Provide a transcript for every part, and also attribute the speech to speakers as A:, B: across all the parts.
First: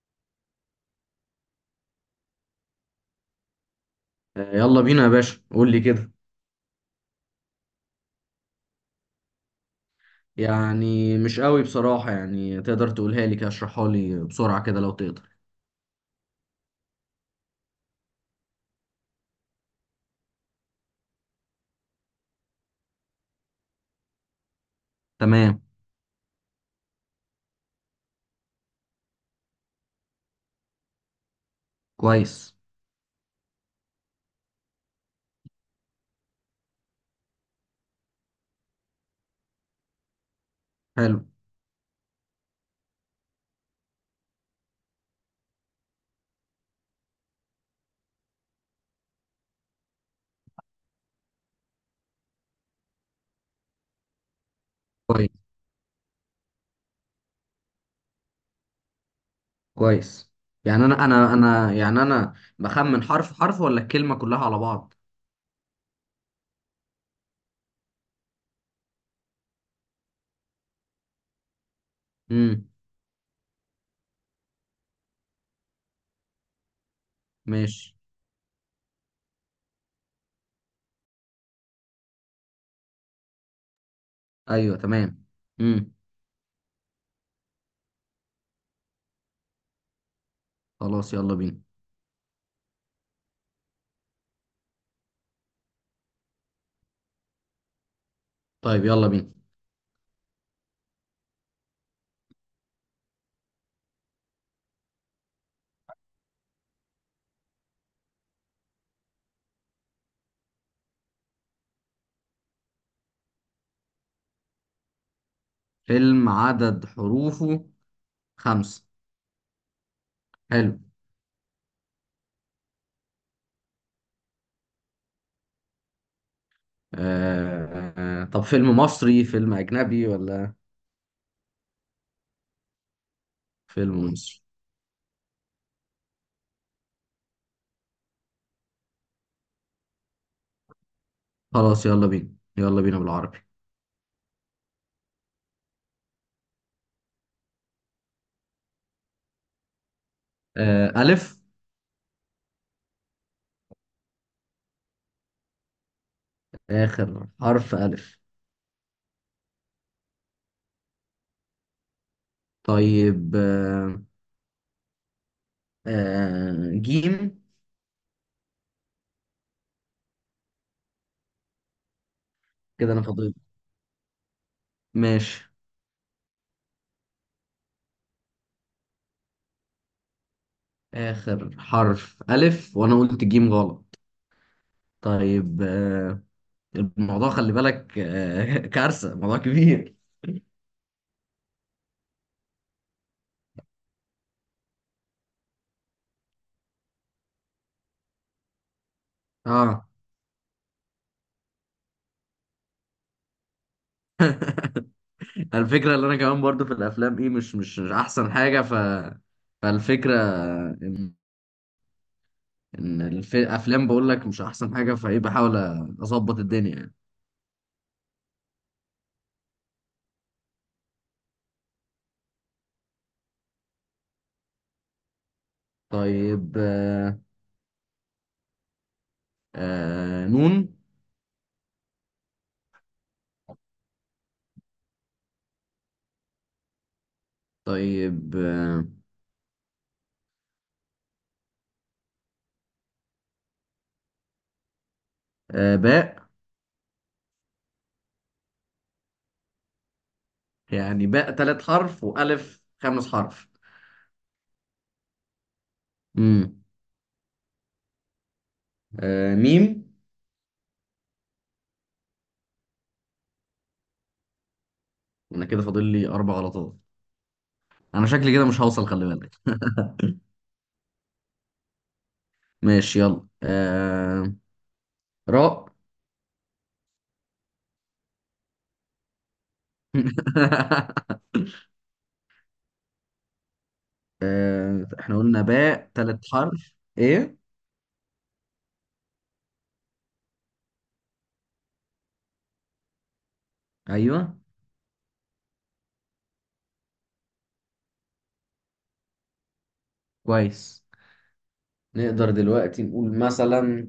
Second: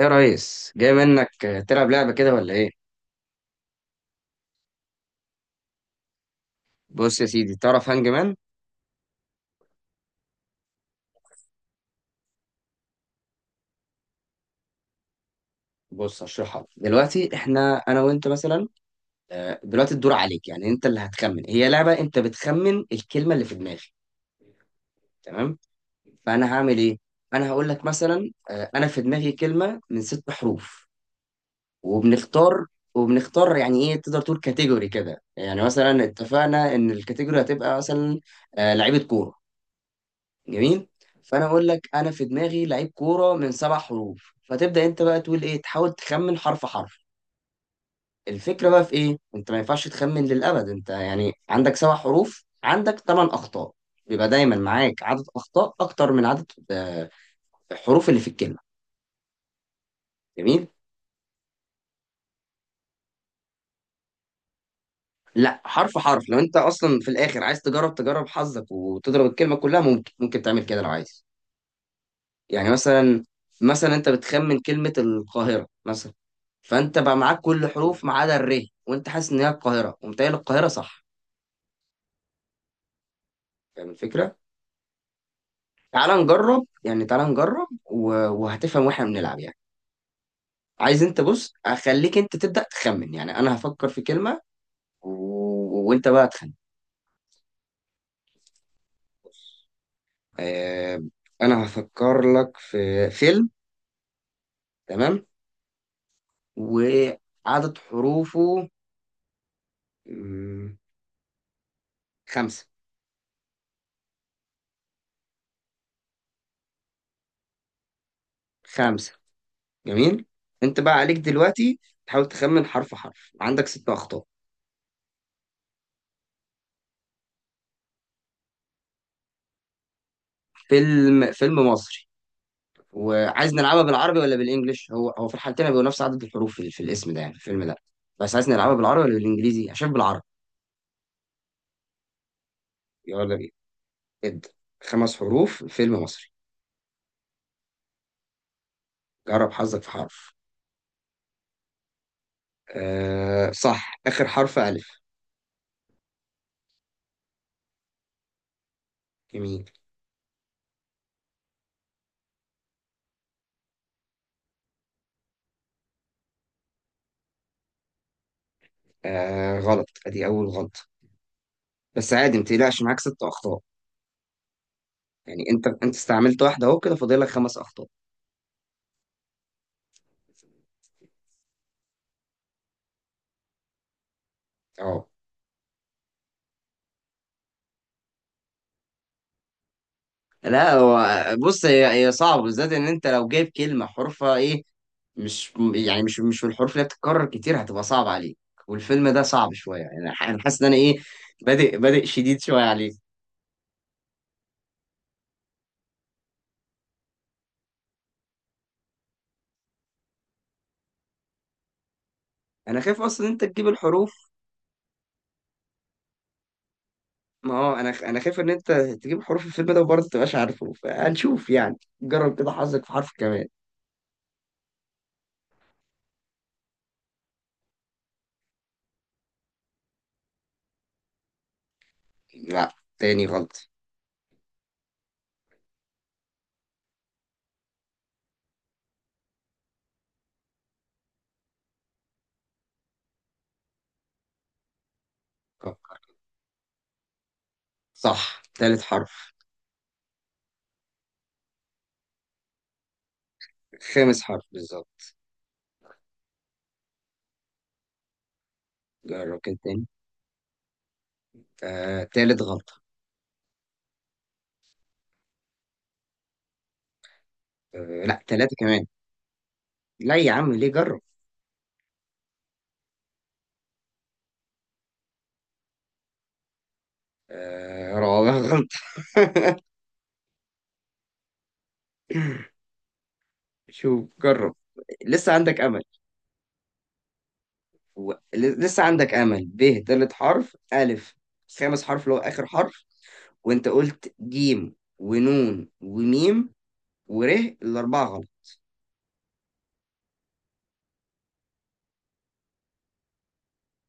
A: يا ريس جاي منك تلعب لعبة كده ولا ايه؟
B: آه، يلا بينا يا باشا قول لي كده.
A: بص يا سيدي، تعرف هانج مان؟
B: يعني مش قوي بصراحة، يعني تقدر تقولها لي كده، اشرحها لي بسرعة كده لو تقدر.
A: بص هشرحها لك. دلوقتي احنا انا وانت مثلا، دلوقتي الدور عليك، يعني انت اللي هتخمن. هي لعبة انت بتخمن الكلمة اللي في دماغي. تمام؟
B: تمام.
A: فانا هعمل ايه؟ انا هقول لك مثلا، انا في دماغي كلمة من ست حروف.
B: كويس.
A: وبنختار وبنختار يعني ايه، تقدر تقول كاتيجوري كده. يعني مثلا اتفقنا ان الكاتيجوري هتبقى مثلا لعيبة كورة، جميل.
B: حلو.
A: فانا اقول لك انا في دماغي لعيب كوره من سبع حروف، فتبدا انت بقى تقول ايه، تحاول تخمن حرف حرف. الفكره بقى في ايه، انت ما ينفعش تخمن للابد، انت يعني عندك سبع حروف عندك ثمان اخطاء. بيبقى دايما معاك عدد
B: كويس.
A: اخطاء اكتر من عدد الحروف اللي في الكلمه.
B: كويس.
A: جميل.
B: يعني انا بخمن حرف حرف ولا الكلمة كلها على بعض؟
A: لا حرف حرف، لو انت اصلا في الاخر عايز تجرب حظك وتضرب الكلمه كلها، ممكن تعمل كده لو عايز.
B: امم.
A: يعني مثلا انت بتخمن كلمة القاهرة مثلا. فانت بقى معاك كل
B: ماشي.
A: حروف ما عدا الر، وانت حاسس ان هي القاهرة ومتهيألي القاهرة صح. فاهم الفكرة؟
B: ايوه، تمام. امم.
A: تعال نجرب يعني، تعال نجرب وهتفهم واحنا بنلعب يعني. عايز
B: خلاص،
A: انت،
B: يلا
A: بص
B: بينا.
A: اخليك انت تبدأ تخمن، يعني انا هفكر في كلمة و... وانت بقى تخمن.
B: طيب يلا بينا.
A: آه... انا هفكر لك في فيلم. تمام، وعدد حروفه مم، خمسة.
B: فيلم عدد حروفه خمسة.
A: خمسة، جميل.
B: حلو.
A: انت بقى عليك دلوقتي تحاول تخمن حرف حرف، عندك ست اخطاء.
B: طب فيلم مصري فيلم أجنبي ولا؟
A: فيلم مصري. وعايز نلعبها
B: فيلم
A: بالعربي ولا
B: مصري.
A: بالانجلش؟ هو هو في الحالتين بيبقوا نفس عدد الحروف في الاسم ده، يعني في الفيلم ده. بس عايز نلعبها بالعربي ولا بالانجليزي؟ عشان بالعربي.
B: خلاص يلا بينا، يلا بينا
A: يلا
B: بالعربي.
A: بينا، ابدا. خمس حروف فيلم مصري، جرب حظك في حرف.
B: ألف.
A: آه صح، اخر حرف الف.
B: آخر حرف ألف.
A: جميل.
B: طيب. جيم.
A: آه غلط، ادي اول غلطه، بس عادي ما تقلقش،
B: كده
A: معاك
B: أنا
A: ست
B: فاضل.
A: اخطاء.
B: ماشي.
A: يعني انت استعملت واحده، اهو كده فاضل لك خمس اخطاء.
B: آخر حرف ألف وأنا قلت جيم غلط.
A: اه.
B: طيب. الموضوع خلي بالك كارثة، موضوع كبير.
A: لا هو، بص، هي صعب، بالذات ان انت لو جايب كلمه حروفها ايه، مش يعني مش مش من الحروف اللي بتتكرر كتير، هتبقى صعب عليك. والفيلم ده صعب شويه
B: اه.
A: يعني. انا أنا حاسس ان انا ايه، بادئ شديد شويه عليك.
B: الفكرة اللي أنا كمان برضو في الأفلام إيه، مش أحسن حاجة، فالفكرة إن
A: انا خايف
B: إن
A: اصلا ان انت تجيب
B: الأفلام، بقول
A: الحروف.
B: لك مش أحسن حاجة فإيه، بحاول أظبط الدنيا.
A: ما هو انا انا خايف ان انت تجيب حروف الفيلم ده وبرضه تبقاش عارف حروف، هنشوف يعني. جرب كده حظك في حرف كمان.
B: طيب. نون.
A: لا، تاني غلط.
B: طيب. باء.
A: صح، تالت حرف.
B: يعني باء ثلاث حرف وألف خمس حرف.
A: خامس حرف بالظبط.
B: مم.
A: جرب كده تاني.
B: ميم.
A: آه، تالت غلطه.
B: أنا كده فاضل لي أربع غلطات.
A: آه
B: أنا
A: لا،
B: شكلي كده
A: تلاته
B: مش
A: كمان.
B: هوصل، خلي بالك.
A: لا يا عم ليه، جرب.
B: ماشي يلا. راء.
A: آه، رابع غلط. شوف، جرب،
B: احنا
A: لسه
B: قلنا
A: عندك امل.
B: باء ثلاث حرف. إيه.
A: ب تالت حرف، الف خامس حرف اللي هو اخر حرف، وانت قلت
B: أيوه.
A: جيم ونون وميم وره، الاربعه غلط.
B: كويس. نقدر دلوقتي نقول مثلا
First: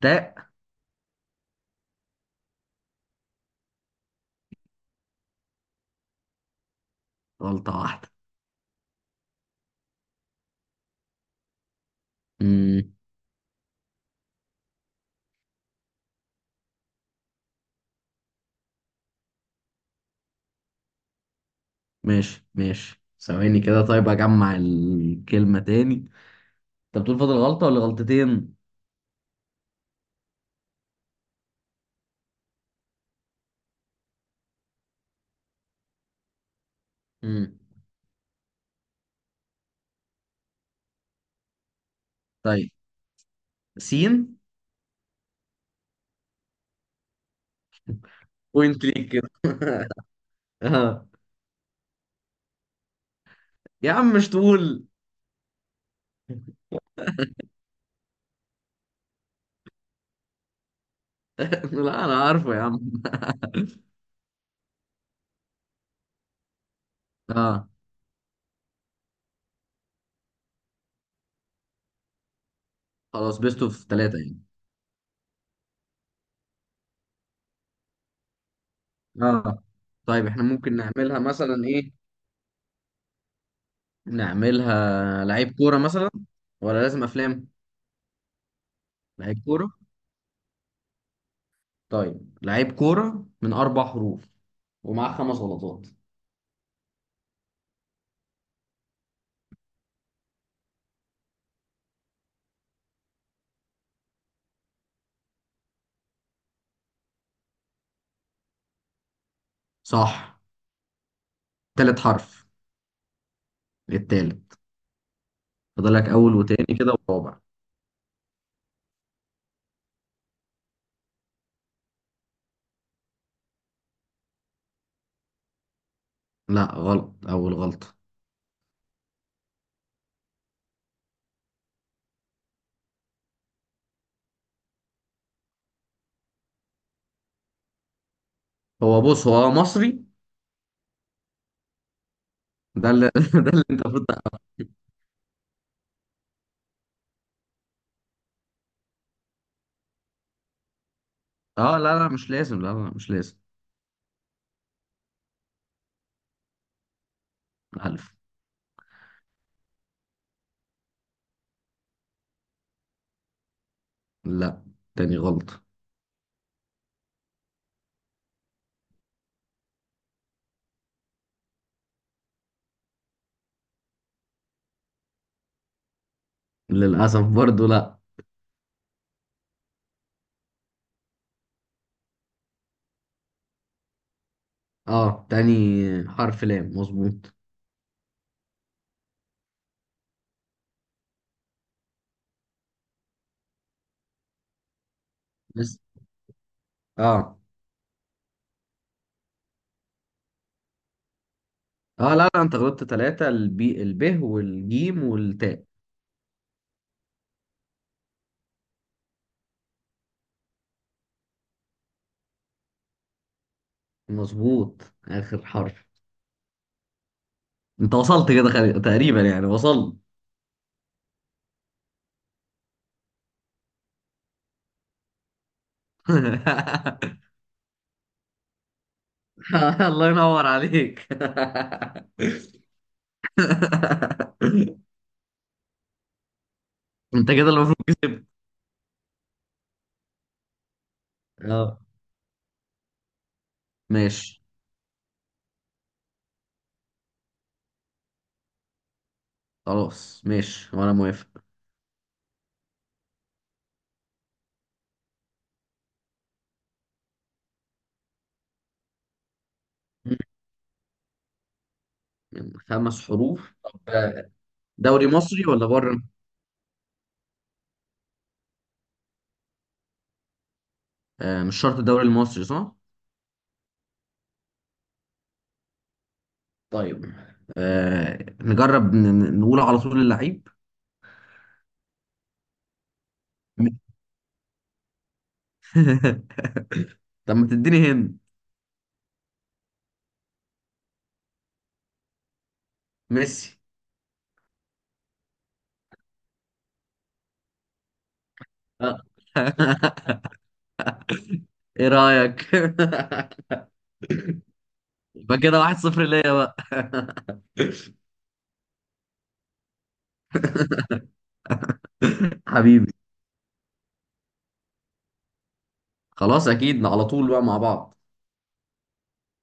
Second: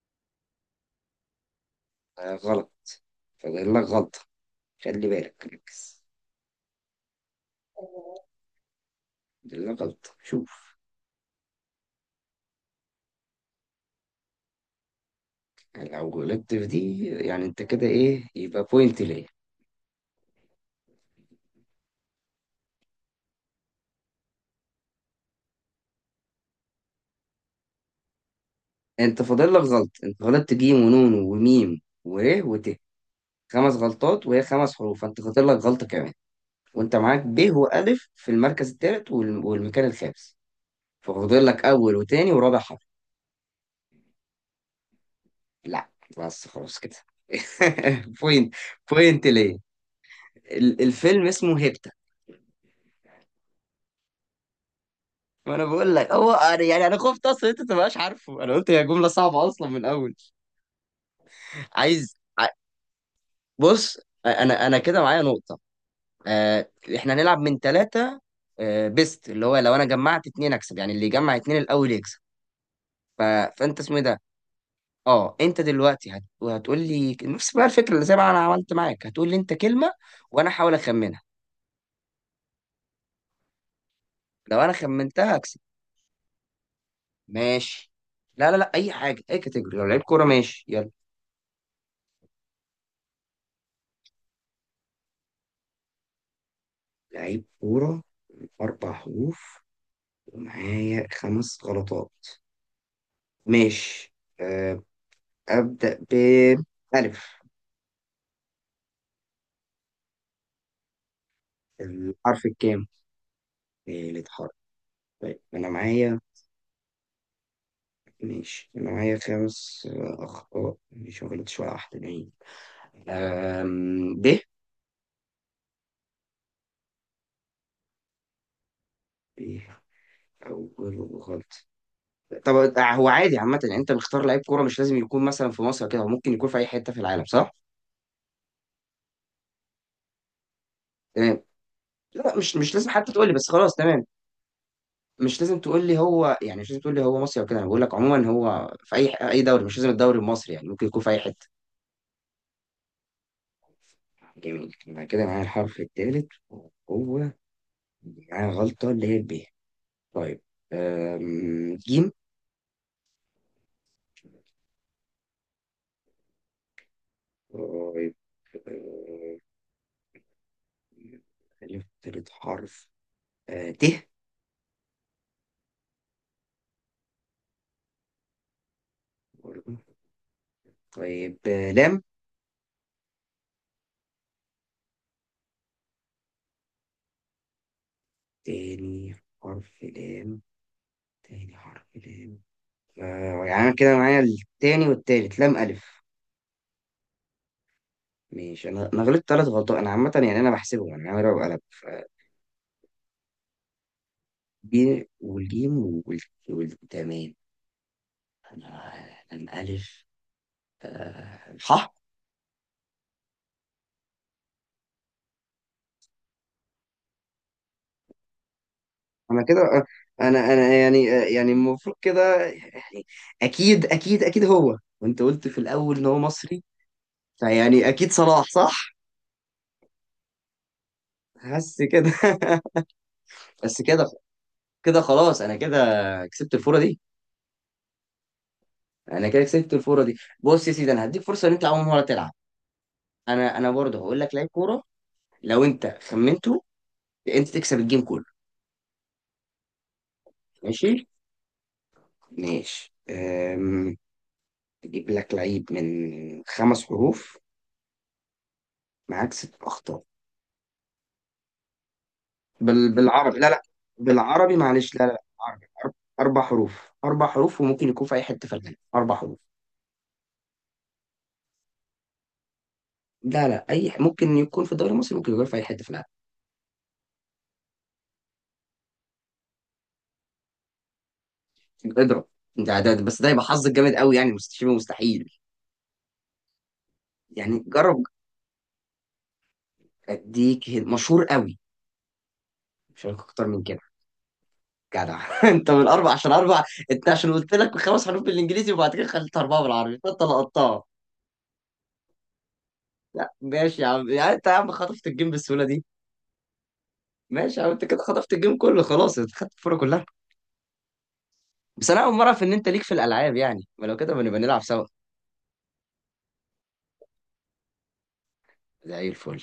B: تاء.
A: آه غلط، فاضل لك غلطه، خلي بالك ركز.
B: غلطة واحدة.
A: فاضل لك غلطه، شوف.
B: مم.
A: لو غلطت في دي يعني انت كده ايه، يبقى بوينت ليه.
B: ماشي ماشي، ثواني كده. طيب اجمع الكلمة تاني، انت بتقول فاضل غلطة ولا غلطتين؟
A: انت فاضل لك غلط، انت غلطت جيم ونون وميم وره وت، خمس غلطات وهي خمس حروف، فانت خاطر لك غلطة كمان. وانت معاك ب
B: امم.
A: وألف في المركز الثالث والمكان الخامس. ففاضل لك أول وتاني ورابع
B: طيب،
A: حرف.
B: سين.
A: لا، بس خلاص كده. بوينت
B: بوينت ليك
A: بوينت
B: كده.
A: ليه.
B: اه
A: الفيلم اسمه هيبتا.
B: يا عم مش تقول؟
A: ما انا بقول لك، هو يعني انا خفت اصلا انت تبقاش عارفه، انا قلت هي جمله صعبه اصلا من الاول.
B: لا انا
A: عايز ع-
B: عارفه يا عم.
A: بص، انا كده معايا نقطه. آه، احنا هنلعب من
B: اه.
A: ثلاثه، بيست، اللي هو لو انا جمعت اتنين اكسب، يعني اللي يجمع اتنين الاول يكسب. ف...
B: خلاص، بيست
A: فانت
B: اوف
A: اسمه ايه
B: ثلاثة
A: ده.
B: يعني.
A: اه، انت دلوقتي هتقول لي نفس بقى الفكره اللي زي ما انا عملت معاك، هتقول لي انت
B: اه.
A: كلمه
B: طيب احنا
A: وانا احاول
B: ممكن نعملها
A: اخمنها،
B: مثلا ايه،
A: لو انا
B: نعملها
A: خمنتها
B: لعيب
A: هكسب.
B: كورة مثلا ولا لازم افلام؟
A: ماشي. لا لا لا، اي حاجه، اي
B: لعيب كورة.
A: كاتيجوري. لو لعيب كوره ماشي، يلا.
B: طيب لعيب كورة من اربع حروف، ومعاه خمس غلطات.
A: لعيب كوره، اربع حروف، ومعايا خمس غلطات. ماشي. أه، ابدا ب. الف.
B: صح. تالت
A: الحرف
B: حرف.
A: الكام؟ تالت
B: التالت.
A: حرف؟ طيب انا
B: فضلك
A: معايا.
B: اول وتاني كده ورابع.
A: ماشي، انا معايا خمس اخطاء، مش ما غلطتش ولا واحده باين. ب.
B: لا غلط، اول غلطه.
A: إيه؟ أول، غلط. طب، هو عادي عامة يعني، أنت بتختار لعيب كورة مش لازم يكون مثلا في مصر كده، هو ممكن يكون في أي حتة في العالم صح؟
B: هو بص، هو مصري.
A: تمام. لا مش لازم
B: ده اللي
A: حتى تقول لي،
B: ده
A: بس
B: اللي
A: خلاص
B: انت المفروض
A: تمام.
B: تعرفه.
A: مش لازم تقول لي هو يعني، مش لازم تقول لي هو مصري أو كده، أنا بقول لك عموما هو في أي دوري، مش لازم الدوري المصري، يعني ممكن يكون في أي حتة.
B: اه لا لا مش لازم، لا لا مش لازم.
A: جميل، يبقى كده معايا الحرف الثالث وهو،
B: الف.
A: معايا غلطة اللي هي ب. طيب، جيم.
B: لا، تاني غلطه.
A: طيب، أم، ألف تالت حرف. ت.
B: للاسف برضو لا.
A: طيب، لام.
B: اه، تاني حرف لام مظبوط،
A: تاني حرف لام تاني حرف لام. يعني أنا كده معايا التاني والتالت، لام
B: بس.
A: ألف،
B: اه.
A: ماشي. أنا غلطت تلات غلطات، أنا عامة يعني أنا بحسبهم، يعني أنا عامل وقلب.
B: اه لا لا انت غلطت ثلاثة، البي، الب
A: ب
B: والجيم والتاء.
A: والجيم تمام. أنا لام ألف، صح.
B: مظبوط. اخر حرف. انت وصلت كده، خلي تقريبا
A: أنا
B: يعني
A: كده
B: وصلت.
A: أنا يعني يعني المفروض كده يعني، أكيد أكيد أكيد هو. وأنت قلت في الأول إن هو مصري، فيعني أكيد صلاح صح؟
B: الله ينور عليك.
A: حاسس كده. بس كده. كده خلاص، انا كده كسبت الفوره دي
B: انت كده المفروض كسبت.
A: كسبت الفوره دي. بص يا سيدي انا هديك فرصه ان انت
B: اه.
A: اول مره تلعب. انا برضه هقول لك
B: ماشي،
A: لعيب كوره، لو انت خمنته انت تكسب الجيم كله.
B: خلاص ماشي وانا
A: ماشي،
B: موافق.
A: ماشي. اجيب لك لعيب من خمس حروف، معاك ست اخطاء.
B: من خمس
A: بالعربي، لا
B: حروف؟
A: لا
B: طب
A: بالعربي، معلش، لا
B: دوري
A: لا
B: مصري ولا
A: عربي.
B: بره؟
A: اربع حروف وممكن يكون في اي حته في العالم، اربع حروف.
B: آه مش شرط الدوري المصري، صح؟
A: لا لا، ممكن يكون في الدوري المصري ممكن يكون في اي حته في العالم.
B: طيب. آه نجرب، نقول على طول اللعيب.
A: اضرب. بس ده يبقى حظك جامد قوي يعني، شبه مستحيل.
B: طب ما
A: يعني
B: تديني
A: جرب.
B: هند.
A: اديك مشهور قوي، مش هقولك اكتر
B: ميسي.
A: من كده. جدع. انت من اربع عشان اربع، انت عشان قلت لك خمس حروف بالانجليزي وبعد
B: آه.
A: كده خليت اربعه بالعربي فانت لقطتها.
B: ايه رأيك؟
A: لا ماشي يا عم، يعني انت يا عم خطفت الجيم
B: يبقى كده
A: بالسهوله
B: واحد
A: دي.
B: صفر ليا بقى.
A: ماشي يا عم، انت كده خطفت الجيم كله، خلاص، انت خدت الفوره كلها. بس انا اول مره اعرف ان انت ليك
B: حبيبي.
A: في الالعاب يعني، ما لو كده بنبقى نلعب سوا.
B: خلاص اكيد على طول بقى مع بعض.
A: زي الفل.